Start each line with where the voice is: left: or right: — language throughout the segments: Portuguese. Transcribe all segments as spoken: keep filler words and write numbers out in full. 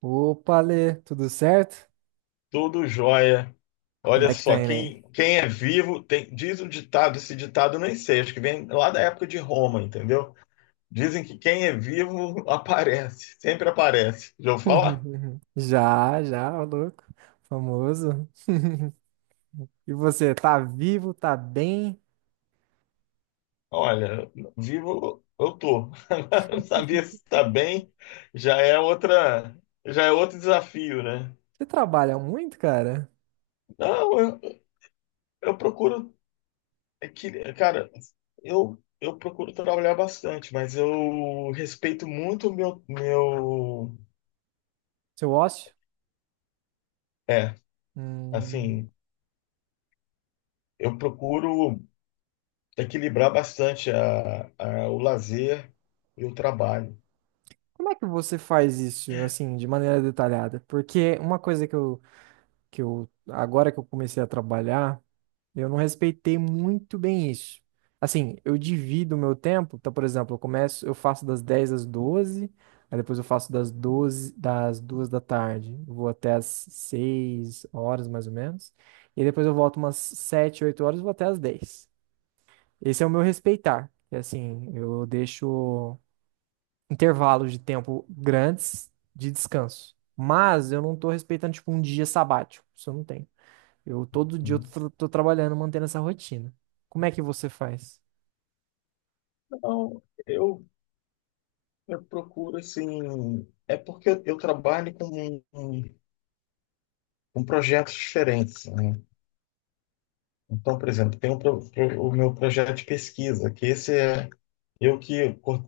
right: Opa, Lê, tudo certo?
left: Tudo jóia.
right: Como
left: Olha
right: é que tá
left: só,
right: indo aí?
left: quem, quem é vivo tem- diz o ditado, esse ditado eu nem sei, acho que vem lá da época de Roma, entendeu? Dizem que quem é vivo aparece, sempre aparece. Já vou falar?
right: Já, já, ô louco. Famoso. E você, tá vivo, tá bem?
left: Olha, vivo eu tô. Agora, não sabia se tá bem, já é outra, já é outro desafio, né?
right: Você trabalha muito, cara?
left: Não, eu, eu procuro, é que, cara, eu, eu procuro trabalhar bastante, mas eu respeito muito o meu, meu
right: Seu ócio?
left: é,
right: Hum,
left: Assim, eu procuro equilibrar bastante a, a- o lazer e o trabalho.
right: como é que você faz isso, assim, de maneira detalhada? Porque uma coisa que eu, que eu, agora que eu comecei a trabalhar, eu não respeitei muito bem isso. Assim, eu divido o meu tempo. Então, por exemplo, eu começo, eu faço das dez às doze. Aí depois eu faço das doze das duas da tarde. Eu vou até às seis horas, mais ou menos. E depois eu volto umas sete, oito horas e vou até às dez. Esse é o meu respeitar. É assim, eu deixo intervalos de tempo grandes de descanso. Mas eu não tô respeitando, tipo, um dia sabático. Isso eu não tenho. Eu todo dia eu tô, tô trabalhando, mantendo essa rotina. Como é que você faz?
left: Então, eu, eu procuro, assim, é porque eu, eu trabalho com, com projetos diferentes, né? Então, por exemplo, tem um pro- pro- o meu projeto de pesquisa, que esse é eu que, co-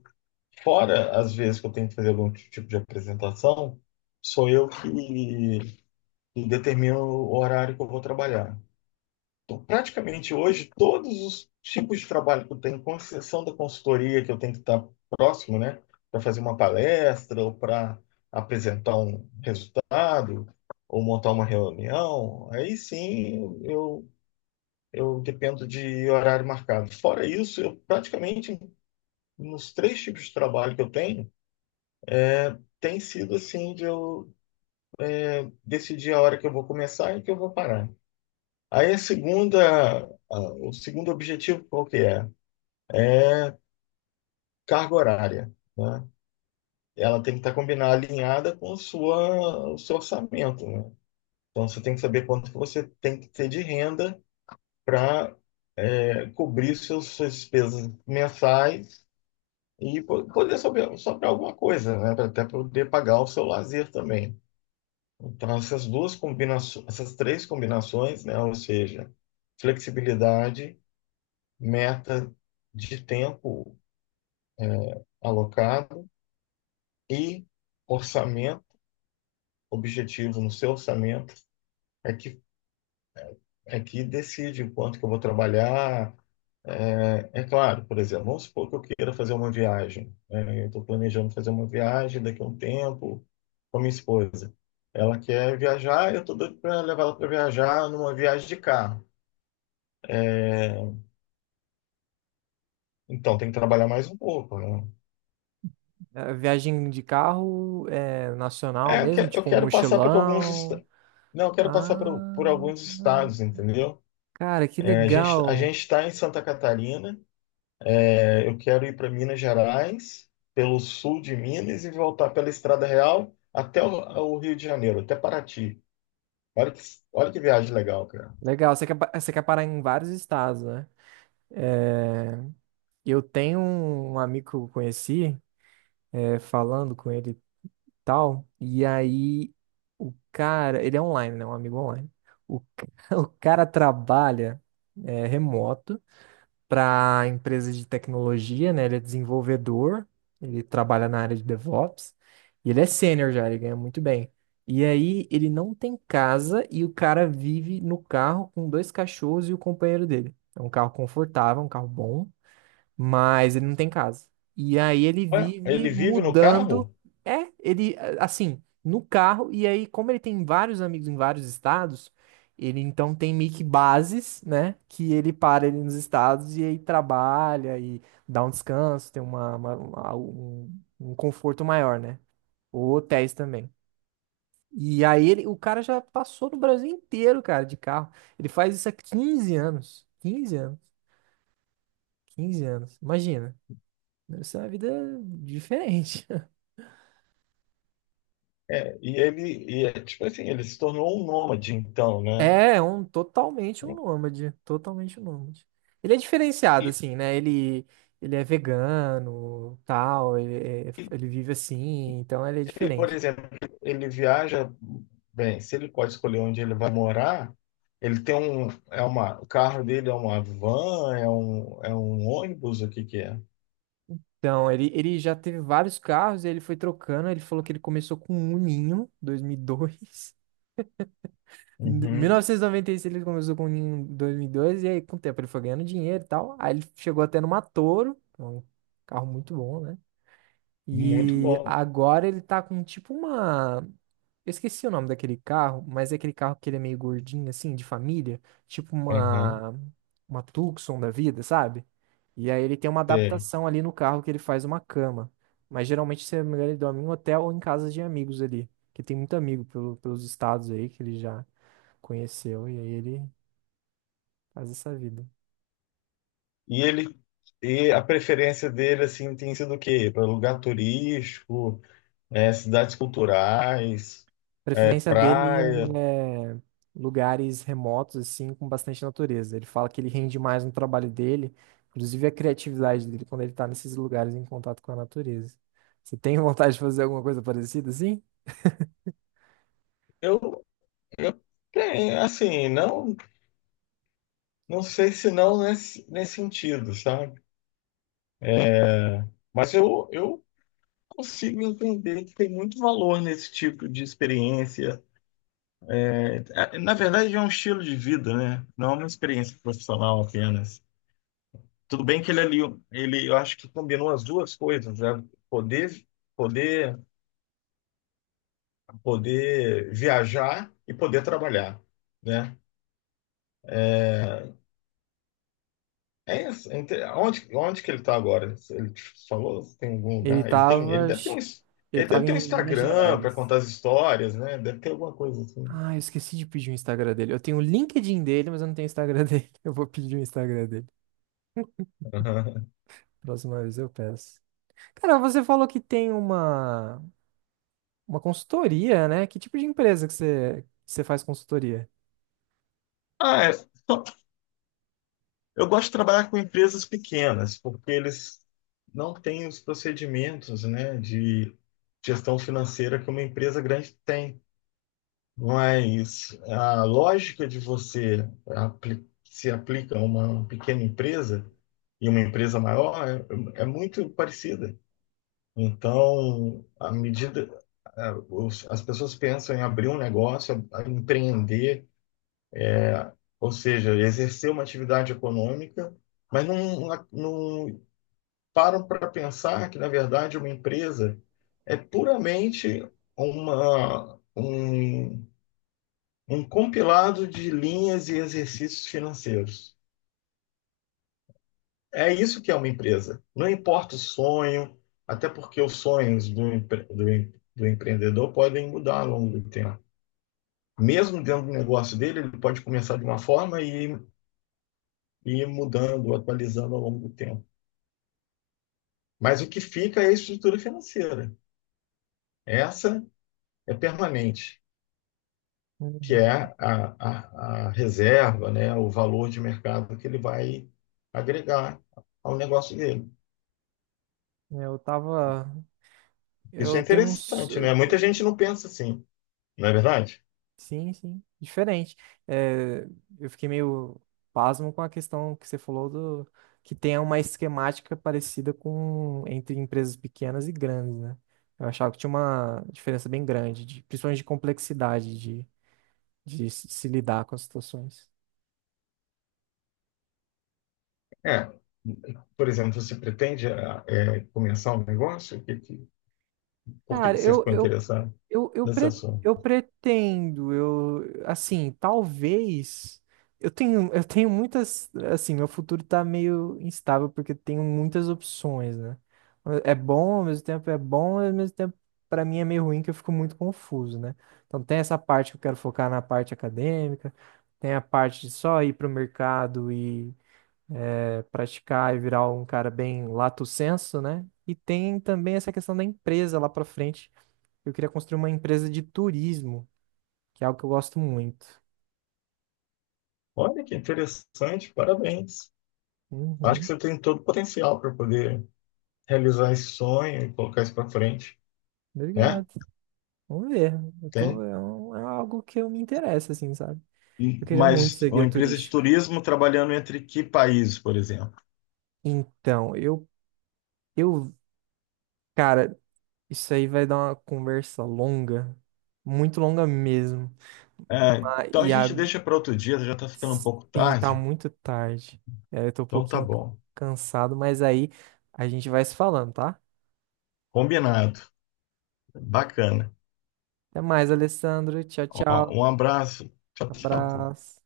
left: fora às vezes que eu tenho que fazer algum tipo de apresentação, sou eu que, que determino o horário que eu vou trabalhar. Então, praticamente hoje, todos os tipos de trabalho que eu tenho, com exceção da consultoria, que eu tenho que estar próximo, né, para fazer uma palestra ou para apresentar um resultado ou montar uma reunião, aí sim eu, eu dependo de horário marcado. Fora isso, eu praticamente, nos três tipos de trabalho que eu tenho, tem sido assim de eu decidir a hora que eu vou começar e que eu vou parar. Aí a segunda, a- o segundo objetivo qual que é? É carga horária, né? Ela tem que estar combinada, alinhada com a sua, o seu orçamento, né? Então, você tem que saber quanto que você tem que ter de renda para cobrir seus, suas despesas mensais e po- poder sobrar, sobrar alguma coisa, né? Para até poder pagar o seu lazer também. Então, essas duas combinações, essas três combinações, né? Ou seja, flexibilidade, meta de tempo alocado e orçamento objetivo no seu orçamento é que, é que decide quanto que eu vou trabalhar. É, é claro, por exemplo, vamos supor que eu queira fazer uma viagem, né? Eu estou planejando fazer uma viagem daqui a um tempo com a minha esposa. Ela quer viajar, eu estou doido para levar ela para viajar numa viagem de carro. Então tem que trabalhar mais um pouco, né?
right: É, viagem de carro é nacional
left: É, eu, que-
right: mesmo,
left: eu
right: tipo um
left: quero passar por alguns.
right: mochilão.
left: Esta- Não, eu quero passar por, por
right: Ah,
left: alguns estados, entendeu?
right: cara, que
left: É, a gente a
right: legal.
left: gente está em Santa Catarina. É, eu quero ir para Minas Gerais, pelo sul de Minas e voltar pela Estrada Real até o, o Rio de Janeiro, até Paraty. Olha que, olha que viagem legal, cara.
right: Legal, você quer, pa- você quer parar em vários estados, né? Eu tenho um amigo que eu conheci, é, falando com ele e tal, e aí o cara, ele é online, né? Um amigo online. O, ca- o cara trabalha, é, remoto. Para empresa de tecnologia, né? Ele é desenvolvedor, ele trabalha na área de DevOps e ele é sênior já, ele ganha muito bem. E aí ele não tem casa e o cara vive no carro com dois cachorros e o companheiro dele. É um carro confortável, um carro bom, mas ele não tem casa. E aí ele
left: Ué,
right: vive
left: ele vive no carro,
right: mudando. É, ele a- assim, no carro, e aí, como ele tem vários amigos em vários estados, ele então tem meio que bases, né? Que ele para ali nos estados e aí trabalha e dá um descanso, tem uma, uma- uma- um, um conforto maior, né? Ou hotéis também. E aí ele, o cara já passou no Brasil inteiro, cara, de carro. Ele faz isso há quinze anos. quinze anos. quinze anos. Imagina. Deve ser uma vida diferente.
left: é, e ele, e é, tipo assim, ele se tornou um nômade, então, né?
right: É, é um totalmente um nômade, totalmente um nômade. Ele é diferenciado
left: E
right: assim, né? Ele ele é vegano, tal, ele, é-
left: e
right: ele vive assim, então ele é
left: ele, por
right: diferente.
left: exemplo, ele viaja, bem, se ele pode escolher onde ele vai morar, ele tem um, é uma, o carro dele é uma van, é um, é um ônibus, o que que é?
right: Então, ele, ele já teve vários carros, ele foi trocando, ele falou que ele começou com um Ninho, dois mil e dois. Em mil
left: Uhum,
right: novecentos e noventa e seis ele começou com um Ninho em dois e aí com o tempo ele foi ganhando dinheiro e tal. Aí ele chegou até numa Toro, que é um carro muito bom, né?
left: muito
right: E
left: bom.
right: agora ele tá com tipo uma. Eu esqueci o nome daquele carro, mas é aquele carro que ele é meio gordinho, assim, de família. Tipo
left: Uhum.
right: uma. Uma Tucson da vida, sabe? E aí ele tem uma
left: Sei.
right: adaptação ali no carro que ele faz uma cama. Mas geralmente, se não me engano, ele dorme em um hotel ou em casa de amigos ali. Que tem muito amigo pelo- pelos estados aí que ele já conheceu. E aí ele faz essa vida.
left: E ele e a preferência dele assim tem sido o quê? Para lugar turístico, é, cidades culturais, é,
right: preferência dele
left: praia.
right: é é, lugares remotos, assim, com bastante natureza. Ele fala que ele rende mais no trabalho dele, inclusive a criatividade dele quando ele tá nesses lugares em contato com a natureza. Você tem vontade de fazer alguma coisa parecida assim?
left: Eu, eu tenho, assim, não, não sei se não nesse, nesse sentido, sabe? É, mas eu, eu consigo entender que tem muito valor nesse tipo de experiência. É, na verdade, é um estilo de vida, né? Não é uma experiência profissional apenas. Tudo bem que ele ali, ele, eu acho que combinou as duas coisas, né? Poder, poder, poder viajar e poder trabalhar, né? É isso. é Onde, onde que ele está agora? Ele te falou, se tem algum
right: Ele
left: lugar? Ele tem, ele
right: tava,
left: deve ter um,
right: acho-
left: ins-
right: Ele
left: ele deve
right: tava
left: ter um
right: em Minas
left: Instagram para
right: Gerais.
left: contar as histórias, né? Deve ter alguma coisa assim.
right: Ah, eu esqueci de pedir o Instagram dele. Eu tenho o LinkedIn dele, mas eu não tenho o Instagram dele. Eu vou pedir o Instagram dele. Próxima vez eu peço. Cara, você falou que tem uma Uma consultoria, né? Que tipo de empresa que você, que você faz consultoria?
left: Ah, é. Eu gosto de trabalhar com empresas pequenas, porque eles não têm os procedimentos, né, de gestão financeira que uma empresa grande tem. Mas a lógica de você apli- se aplica a uma pequena empresa e uma empresa maior é, é muito parecida. Então, à medida, a- os- as pessoas pensam em abrir um negócio, a- a empreender, ou seja, exercer uma atividade econômica, mas não, não param para pensar que, na verdade, uma empresa é puramente uma, um um compilado de linhas e exercícios financeiros. É isso que é uma empresa. Não importa o sonho, até porque os sonhos do, empre- do, em- do empreendedor podem mudar ao longo do tempo. Mesmo dentro do negócio dele, ele pode começar de uma forma e ir- mudando, atualizando ao longo do tempo. Mas o que fica é a estrutura financeira. Essa é permanente, que é
right: Uhum.
left: a, a, a reserva, né, o valor de mercado que ele vai agregar ao negócio dele.
right: Eu tava.
left: Isso é
right: Eu tenho uns.
left: interessante, né?
right: Eu-
left: Muita gente não pensa assim, não é verdade?
right: Sim, sim. Diferente. É, eu fiquei meio pasmo com a questão que você falou do. Que tem uma esquemática parecida com entre empresas pequenas e grandes, né? Eu achava que tinha uma diferença bem grande, de, principalmente de complexidade de, de se se lidar com as situações.
left: É. Por exemplo, você pretende ah, é, começar um negócio? O que que- Por que que
right: Cara,
left: você
right: eu,
left: ficou
right: eu
left: interessado
right: Eu, eu,
left: nesse
right: pre,
left: assunto?
right: Eu pretendo, eu, assim, talvez. Eu tenho, eu tenho muitas. Assim, meu futuro tá meio instável porque tenho muitas opções, né? É bom, ao mesmo tempo é bom, ao mesmo tempo, pra mim é meio ruim que eu fico muito confuso, né? Então, tem essa parte que eu quero focar na parte acadêmica, tem a parte de só ir pro mercado e é, praticar e virar um cara bem lato senso, né? E tem também essa questão da empresa lá pra frente, eu queria construir uma empresa de turismo, que é algo que eu gosto muito.
left: Olha que interessante, parabéns. Acho que
right: Uhum,
left: você tem todo o potencial para poder realizar esse sonho e colocar isso para frente, né?
right: obrigado. Vamos ver. Eu tô,
left: Tem.
right: é, um- é algo que eu me interessa, assim, sabe?
left: E-
right: Eu queria muito
left: Mas
right: ser
left: uma
right: guia
left: empresa de
right: turístico.
left: turismo trabalhando entre que países, por exemplo?
right: Então, eu, eu, cara, isso aí vai dar uma conversa longa, muito longa mesmo.
left: É,
right: Ah,
left: então a
right: E a,
left: gente deixa para outro dia, já está ficando um pouco
right: sim, tá
left: tarde.
right: muito tarde. É, eu tô um
left: Então tá
right: pouquinho
left: bom.
right: cansado, mas aí a gente vai se falando, tá?
left: Combinado. Bacana.
right: Até mais, Alessandro. Tchau,
left: Ó,
right: tchau.
left: um abraço. Tchau, tchau.
right: Abraço.